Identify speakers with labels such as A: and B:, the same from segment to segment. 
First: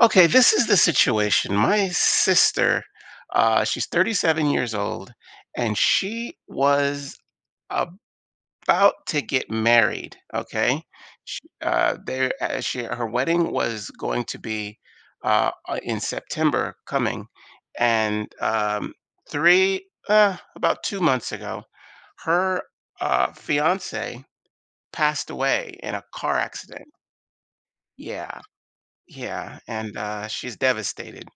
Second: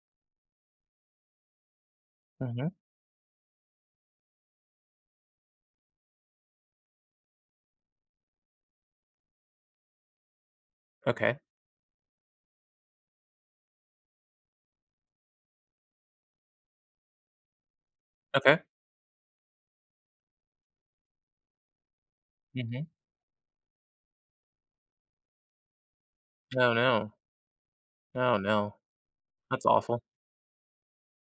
A: Okay, this is the situation. My
B: Mhm.
A: sister, she's 37 years old, and she was about to get married. Okay,
B: Okay.
A: she, there, she her wedding was going to be in September coming, and
B: Okay.
A: three about 2 months ago, her
B: Mhm.
A: fiance passed away in a car
B: No,
A: accident.
B: no. No,
A: Yeah,
B: no.
A: yeah,
B: That's
A: and,
B: awful.
A: she's devastated.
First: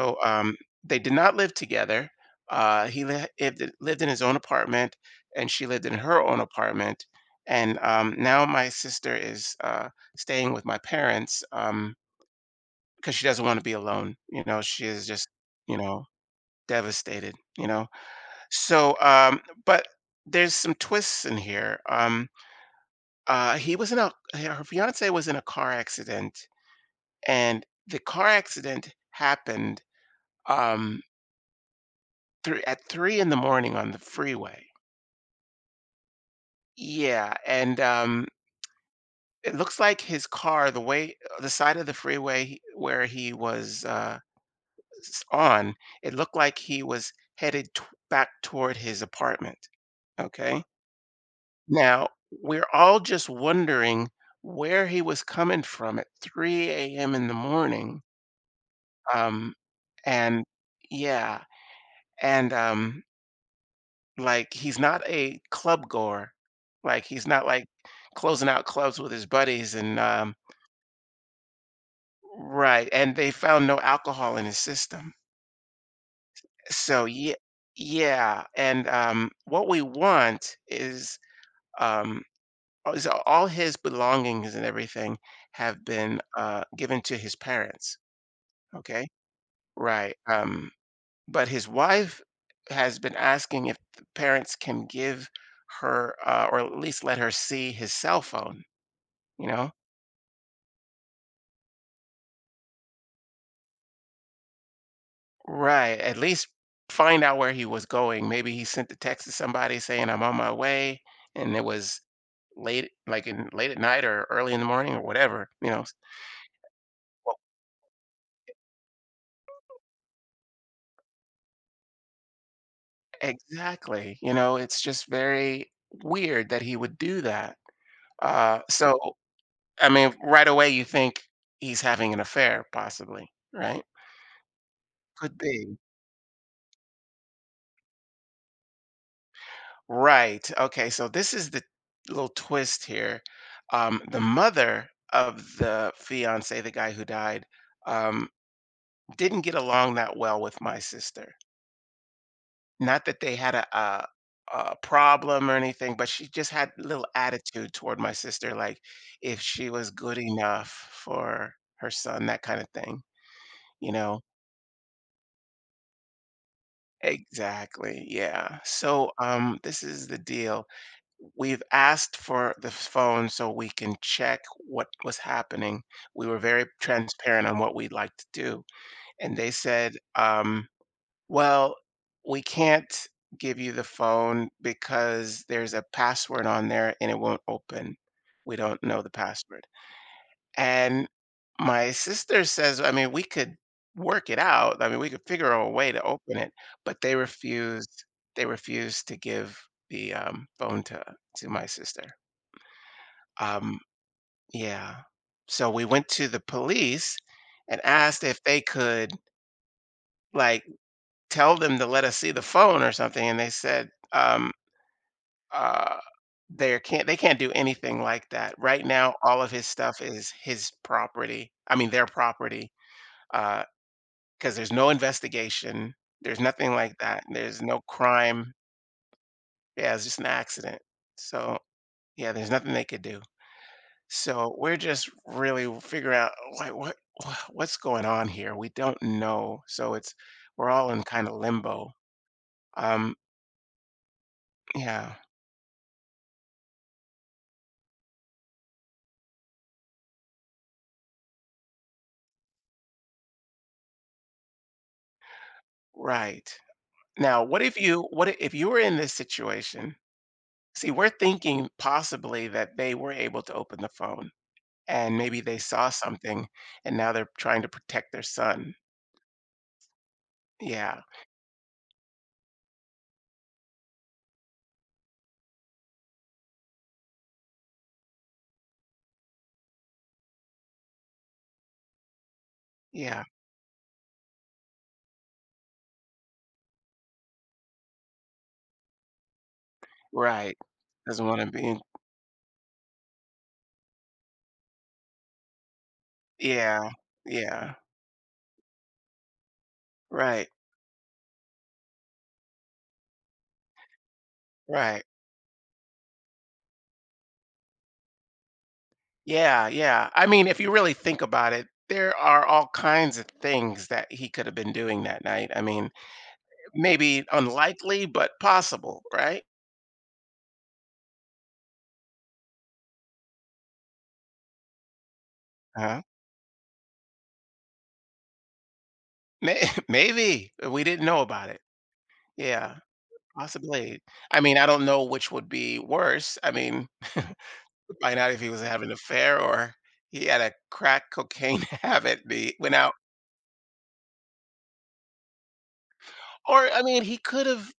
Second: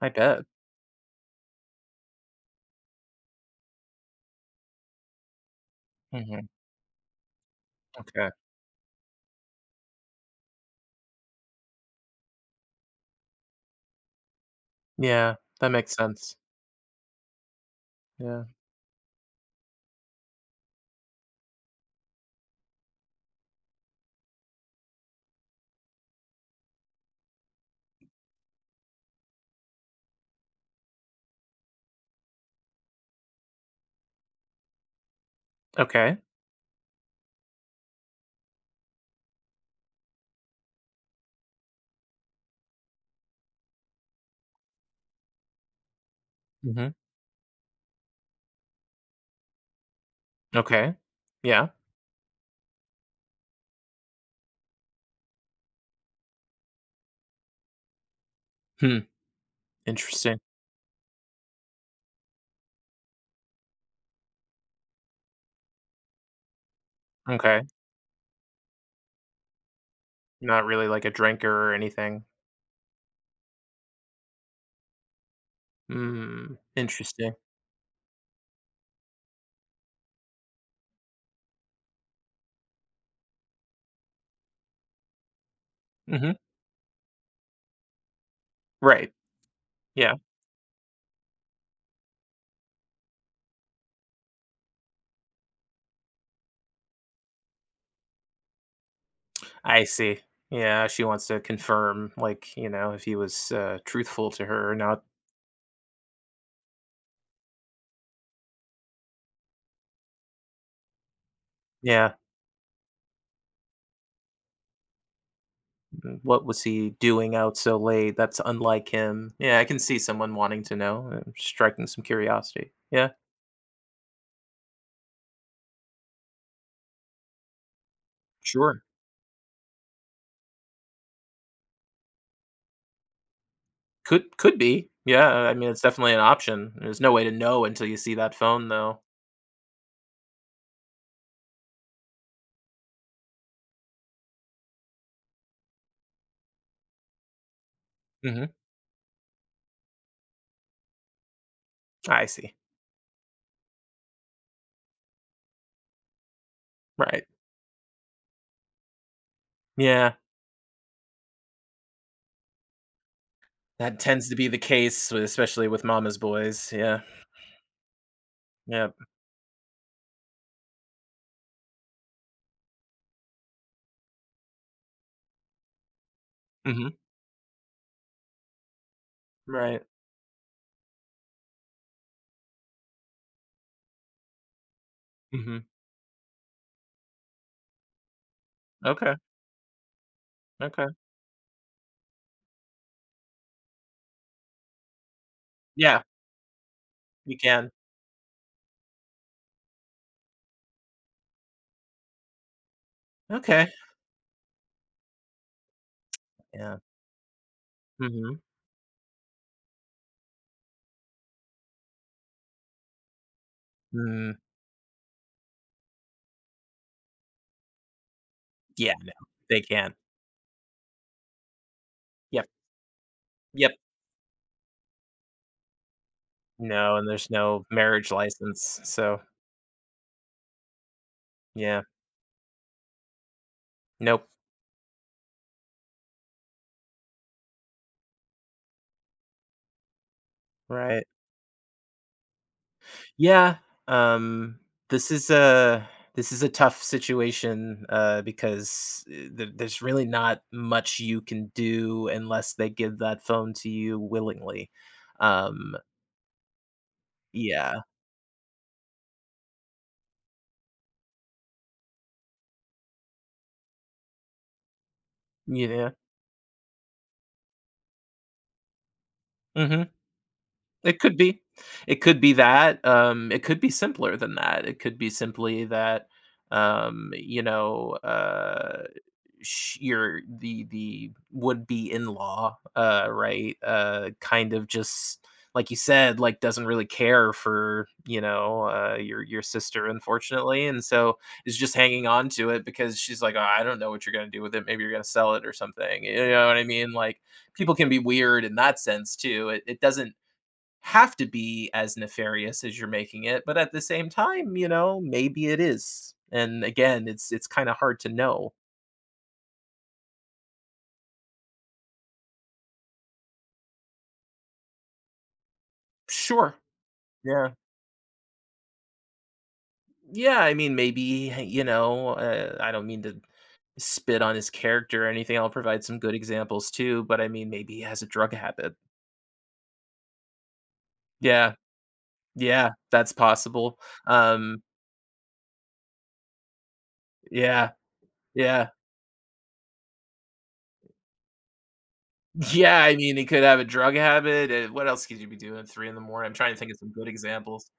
B: I bet.
A: they did not live together. He li lived in lived in his own apartment, and she lived in her own
B: Mhm.
A: apartment, and,
B: Okay.
A: now my sister is, staying with my parents, because she doesn't wanna be alone, you know,
B: Yeah, that
A: you
B: makes
A: know,
B: sense.
A: devastated, you know?
B: Yeah.
A: So, But there's some twists in here, he was in a her fiancé was in a car accident, and the car accident happened um three at three in the morning on the freeway.
B: Okay.
A: Yeah, and it looks like his car, the way, the side of the freeway he- where he was s- on, it looked like he
B: Mhm.
A: was headed t- back toward his apartment. Okay,
B: Okay. Yeah.
A: now we're all just wondering where he was coming from at 3 a.m. in the morning.
B: Hmm.
A: Um
B: Interesting.
A: and Yeah. and Like, he's not a club goer. Like, he's not,
B: Okay.
A: like, closing out clubs with his buddies and,
B: Not really like a drinker or anything.
A: right, and they found no alcohol in his system.
B: Hmm.
A: So, yeah,
B: Interesting.
A: yeah, and, what we want is, um all- is all his belongings and everything have been,
B: Mhm.
A: given to his parents, okay?
B: Right. Yeah.
A: Right, but his wife has been asking if the parents can give her, or at least let her see his cell phone. You know?
B: I see. Yeah. She wants to confirm, like, you know, if he was truthful to her or not.
A: Right. At least find out where he was going. Maybe he sent a text to somebody saying, I'm on my way. And it was
B: Yeah.
A: late, like in late at night or early in the morning or whatever, you know?
B: What was he doing
A: Well,
B: out so late? That's unlike him. Yeah, I can see someone wanting to know, striking some curiosity. Yeah,
A: exactly. You know, it's just very weird that he would do that. Uh,
B: sure.
A: so, I mean, right away you think he's having an affair, possibly, right?
B: Could be. Yeah,
A: Could
B: I mean
A: be.
B: it's definitely an option. There's no way to know until you see that phone though.
A: Right. Okay. So this is the little twist here. The mother of the fiance, the guy who died, um,
B: Hmm.
A: didn't get along that well with my sister.
B: I see.
A: Not that they had a problem or anything, but she just had little
B: Right.
A: attitude toward my sister, like if she was
B: Yeah,
A: good enough for her son, that kind of thing. You
B: that
A: know.
B: tends to be the case, especially with mama's boys. Yeah.
A: Exactly. Yeah.
B: Yeah.
A: So this is the deal. We've asked for the phone so we can check what was happening. We were very
B: Hmm.
A: transparent on what we'd like to do, and they
B: Right.
A: said, "Well, we can't give you the phone because
B: Hmm.
A: there's a password on there and it won't open. We don't know the
B: Okay.
A: password."
B: Okay.
A: And my sister says, "I mean, we could work it out. I mean, we could figure out a way
B: Yeah,
A: to open it," but they
B: you can.
A: refused they refused to give the, phone to my sister.
B: Okay.
A: Um, yeah. So we went to the
B: Yeah.
A: police and asked
B: Hmm.
A: if they could like tell them to let us see the phone or something, and they said,
B: Mm,
A: uh, they can't do anything like that. Right
B: yeah. No,
A: now, all of
B: they
A: his
B: can.
A: stuff is his property. I mean, their
B: Yep.
A: property. Uh,
B: Yep.
A: because there's no investigation. There's nothing
B: No,
A: like
B: and
A: that.
B: there's
A: There's
B: no
A: no
B: marriage
A: crime.
B: license, so
A: Yeah, it's just an accident. So
B: yeah.
A: yeah, there's nothing they could do.
B: Nope.
A: So we're just really figuring out like what's going on here. We don't know. So it's we're all in
B: Right.
A: kind of limbo. Um
B: Yeah, um, this
A: yeah,
B: is a tough situation, because, there's really not much you can do unless they give that phone to you willingly. Um,
A: right. Now,
B: yeah.
A: what if you were in this situation? See, we're thinking possibly that they were able to open the phone and maybe they saw
B: Yeah.
A: something and now they're trying to protect their son.
B: Mhm. It
A: Yeah.
B: could be. It could be that, it could be simpler than that. It could be simply that, um, you know, uh your the would be in law,
A: Yeah.
B: right, kind of just like you said, like doesn't really care for, your sister,
A: Right.
B: unfortunately, and so
A: Doesn't want to
B: is just
A: be.
B: hanging on to it because she's like, "Oh, I don't know what you're going to do with it. Maybe you're going to sell it or something." You know what I
A: Yeah.
B: mean? Like,
A: Yeah.
B: people can be weird in that sense too. It doesn't
A: Right.
B: have to be as nefarious as you're making it, but at the same time,
A: Right.
B: maybe it is. And again, it's kind of hard to know.
A: Yeah, yeah. I mean, if you really think about it, there are all kinds of things that he could have been doing that night. I mean,
B: Sure.
A: maybe
B: Yeah.
A: unlikely, but possible, right?
B: Yeah, I mean, maybe, hey, I don't mean to spit on his character or anything. I'll provide some
A: Huh?
B: good examples too, but I mean, maybe he has a drug habit.
A: May- Maybe we didn't know about
B: Yeah.
A: it.
B: Yeah,
A: Yeah,
B: that's possible.
A: possibly. I mean,
B: Um,
A: I don't know which would be worse. I mean,
B: yeah.
A: find out if he was
B: Yeah.
A: having an affair or he had a crack cocaine habit. And he went
B: Yeah,
A: out,
B: I mean, he could have a drug habit. What else could you be doing at 3 in the morning? I'm trying to
A: or
B: think of
A: I
B: some
A: mean,
B: good examples.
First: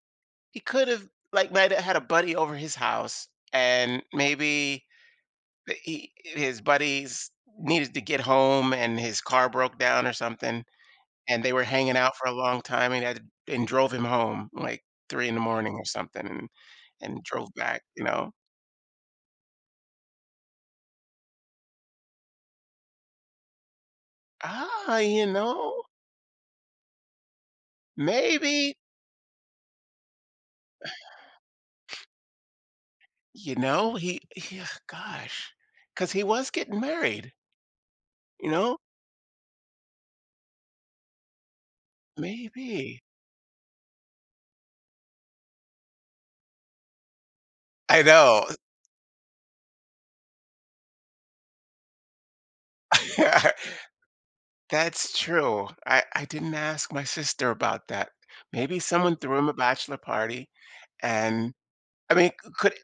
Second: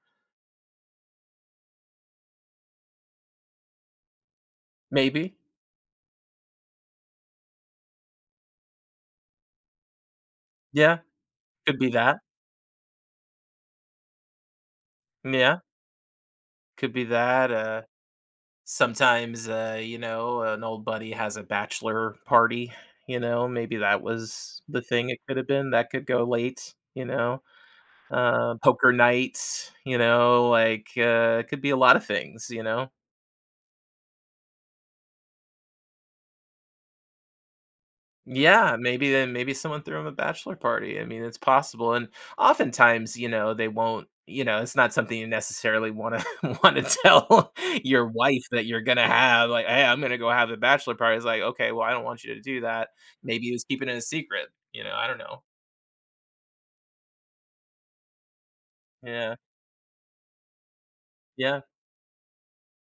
A: he could have like might have had a buddy over his house, and maybe
B: Maybe.
A: he his buddies needed to get home, and his car broke down or something,
B: Yeah.
A: and they were
B: Could be
A: hanging out
B: that.
A: for a long time and had and drove him home, like, 3 in the
B: Yeah.
A: morning or something and
B: Could be
A: drove
B: that.
A: back, you know?
B: Sometimes, an old buddy has a bachelor party, maybe that was the
A: "Ah,
B: thing it
A: you
B: could have been,
A: know,
B: that could go late, you know?
A: maybe."
B: Poker nights, like, it could be a lot of things, you know?
A: You know, he gosh, because he was getting married, you
B: Yeah,
A: know?
B: maybe then maybe someone threw him a bachelor party. I mean, it's possible. And
A: "Maybe."
B: oftentimes, they won't, it's not something you necessarily want to tell
A: I
B: your wife
A: know.
B: that you're gonna have, like, hey, I'm gonna go have a bachelor party. It's like, okay, well, I don't want you to do that. Maybe he was keeping it a secret, I
A: That's
B: don't know.
A: true. I didn't ask my sister about that. Maybe someone threw
B: Yeah.
A: him a bachelor party and
B: Yeah.
A: I mean,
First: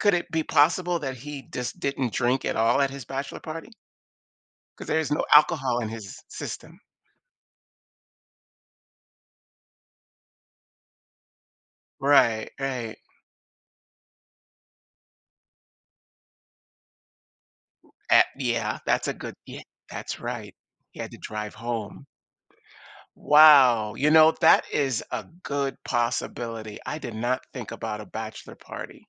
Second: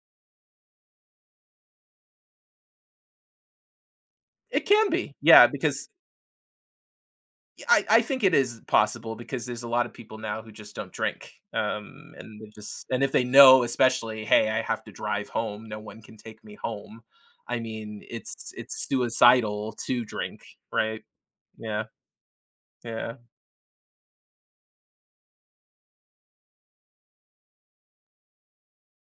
A: could it be possible that he just didn't drink at all at his bachelor party?
B: It
A: Because
B: can
A: there's
B: be.
A: no
B: Yeah,
A: alcohol
B: because
A: in his system.
B: I think it is possible because there's a lot of people now who just don't drink. And they
A: Right,
B: just,
A: right.
B: and if they know, especially, hey, I have to drive home, no one can take me home. I mean, it's
A: Yeah,
B: it's
A: that's a good. Yeah,
B: suicidal to
A: that's
B: drink,
A: right. He
B: right?
A: had to drive
B: Yeah,
A: home.
B: yeah,
A: Wow, you know, that is a good possibility. I did not think about a bachelor party.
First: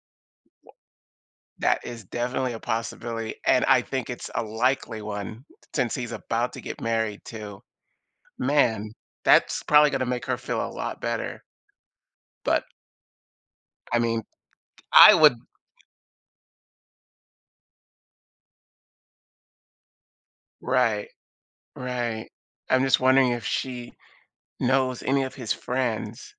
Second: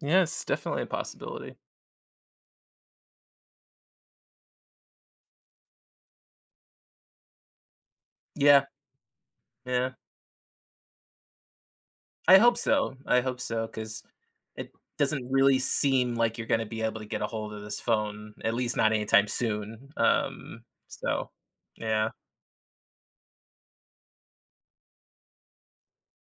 B: yeah. It's definitely a possibility.
A: That is definitely a possibility, and I think it's a likely one since he's about to get married too.
B: Yeah,
A: Man, that's probably
B: yeah.
A: gonna make her feel a lot better,
B: I hope
A: but,
B: so. I hope so
A: I
B: because
A: mean,
B: it
A: I
B: doesn't
A: would.
B: really seem like you're going to be able to get a hold of this phone, at least not anytime soon.
A: Right,
B: So, yeah.
A: right. I'm just wondering if she knows any of his friends,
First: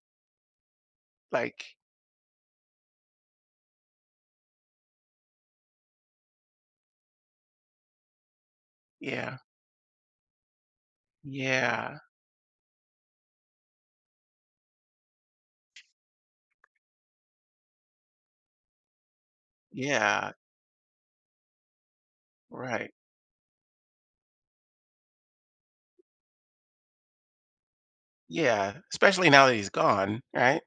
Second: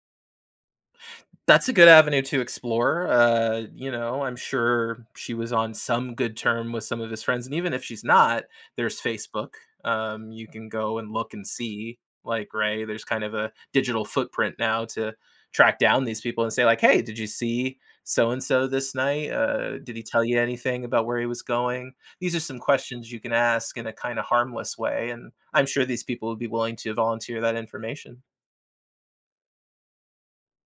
B: That's a
A: like.
B: good avenue to explore, I'm sure she was on some good term with some of his friends, and even if she's not, there's
A: Yeah,
B: Facebook. You can go and look and
A: yeah,
B: see, like, Ray, there's kind of a digital footprint now to track down these people and say, like, "Hey, did you see so and so this night? Did he tell
A: yeah,
B: you anything about where he was going?" These are some
A: right.
B: questions you can ask in a kinda harmless way, and I'm sure these people would be willing to volunteer that information.
A: Yeah, especially now that he's gone, right?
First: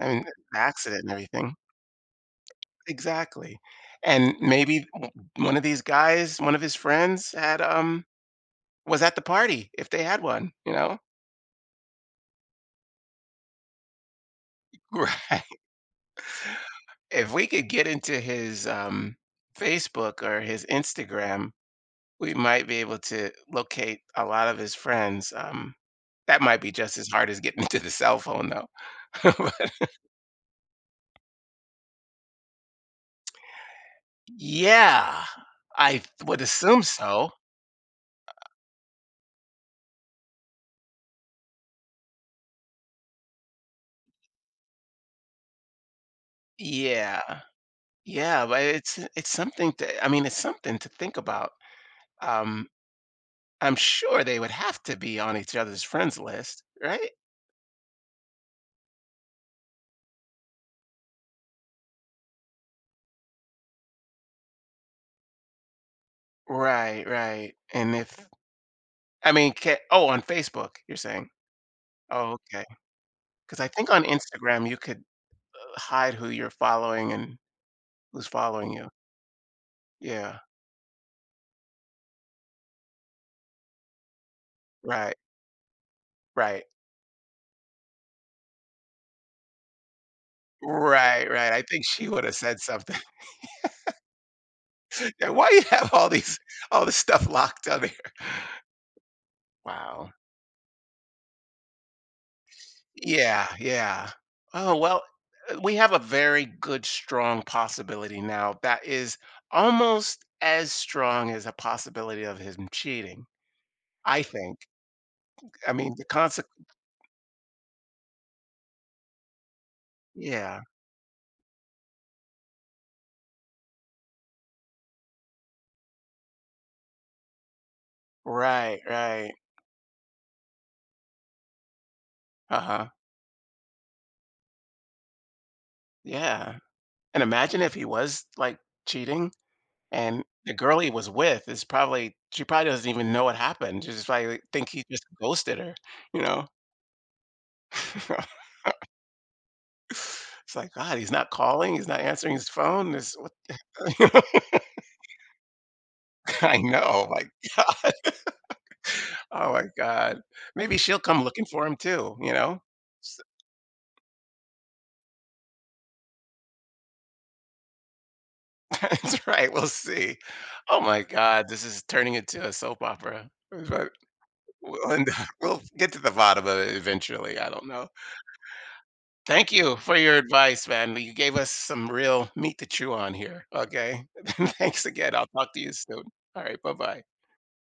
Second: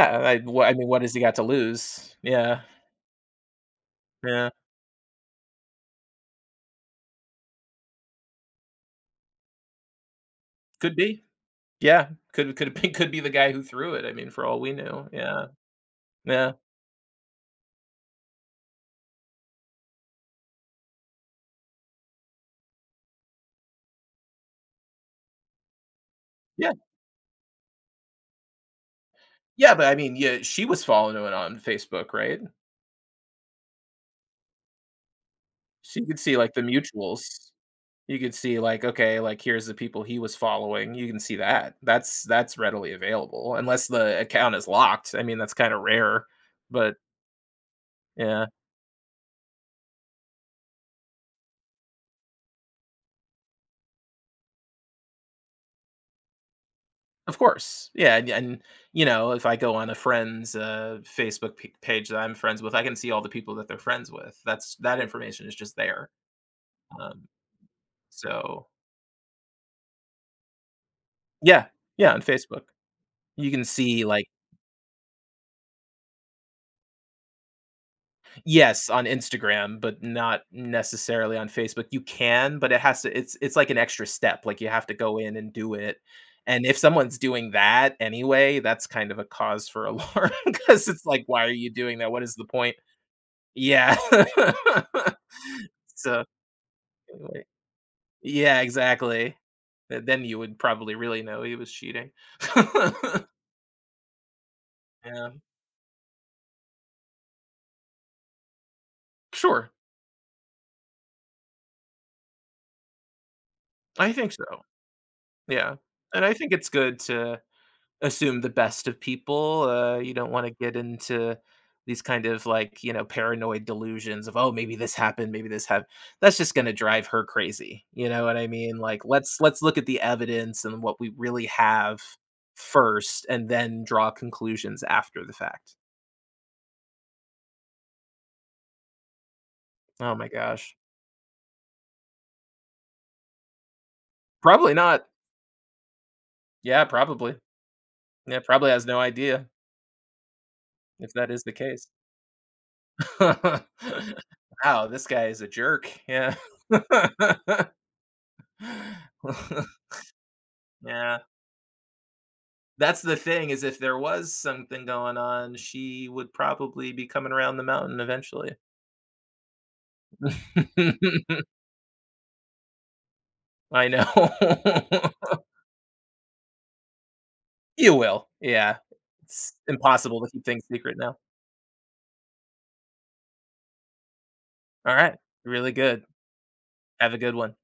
A: I mean, the
B: I mean,
A: accident
B: what
A: and
B: has he got to
A: everything.
B: lose? Yeah.
A: Exactly, and
B: Yeah,
A: maybe one of these guys, one of his friends had, was at the party if they had one, you
B: could
A: know?
B: be. Yeah, could be could be the guy who threw it, I mean, for all we knew.
A: Right.
B: Yeah, yeah,
A: If we could get into his, Facebook or his Instagram, we might be able to locate a lot of his friends, that might be
B: yeah,
A: just as hard as getting into the cell phone though.
B: yeah, but I mean, yeah, she was following it on Facebook, right?
A: Yeah,
B: So
A: I
B: you could see,
A: would
B: like, the
A: assume so.
B: mutuals. You could see, like, okay, like, here's the people he was following. You can see that. That's readily available, unless the account is locked. I mean, that's kinda rare, but
A: Yeah, yeah,
B: yeah,
A: but it's something to I mean, it's something to think about, um, I'm sure they would have to be on each other's friends list, right?
B: of course, yeah, and, if I go on a friend's, Facebook p page that I'm friends with, I can see all the people that they're friends with. That information is just there.
A: Right,
B: Um,
A: right. And if
B: so
A: I mean, ca oh, on Facebook, you're saying?
B: yeah, yeah, on
A: Oh,
B: Facebook.
A: okay,
B: You
A: because
B: can
A: I think on
B: see, like,
A: Instagram, you could hide who you're following and who's following you.
B: yes, on Instagram, but
A: Yeah.
B: not necessarily on Facebook. You can, but it has to it's like an extra step, like, you have to
A: Right,
B: go in and do it,
A: right.
B: and if someone's doing that anyway, that's kind of a cause for alarm because it's like,
A: Right,
B: "Why are
A: right. I
B: you
A: think
B: doing
A: she
B: that? What
A: would have
B: is the
A: said
B: point?"
A: something.
B: Yeah.
A: Yeah, "Why you have all
B: So,
A: these all this stuff
B: anyway.
A: locked on here?"
B: Yeah, exactly. Th
A: Wow.
B: then you would probably really know he was cheating.
A: Yeah, yeah. Oh, well,
B: Yeah.
A: we have a very good, strong possibility now that is
B: Sure,
A: almost as strong as a possibility of him cheating,
B: I
A: I
B: think so.
A: think. I
B: Yeah,
A: mean, the
B: and I think
A: consequence.
B: it's good to assume the best of people. You don't wanna
A: Yeah,
B: get into these kind of, like, paranoid delusions of, "Oh, maybe this happened, maybe this hap." That's just gonna drive her crazy, you know what I mean?
A: right,
B: Like,
A: right.
B: let's look at the evidence and what we really have
A: Uh-huh.
B: first and then draw conclusions after the fact.
A: Yeah. And imagine if he was like cheating
B: Oh
A: and
B: my
A: the
B: gosh.
A: girl he was with is probably, she probably doesn't even know what happened. She's just probably think
B: Probably
A: he just
B: not.
A: ghosted her, you know?
B: Yeah, probably. Yeah, probably has no idea
A: It's like, God, he's
B: if
A: not
B: that is the
A: calling, he's
B: case.
A: not answering his phone. This, what
B: Wow, this guy is a jerk. Yeah.
A: I know, like, Oh my god. Maybe she'll
B: Yeah.
A: come looking for him too, you know?
B: That's the
A: S
B: thing is if there was something going on, she would probably be coming around the mountain eventually.
A: That's right, we'll see. Oh my god, this is turning into a soap opera.
B: I
A: But we'll end
B: know.
A: up we'll get to the bottom of it eventually, I don't know.
B: You will. Yeah.
A: Thank
B: It's
A: you for your
B: impossible to keep things
A: advice, man.
B: secret
A: You
B: now.
A: gave us some real meat to chew on here, okay? Thanks again.
B: Alright.
A: I'll talk to you
B: Really
A: soon.
B: good.
A: Alright, bye-bye.
B: Have a good one.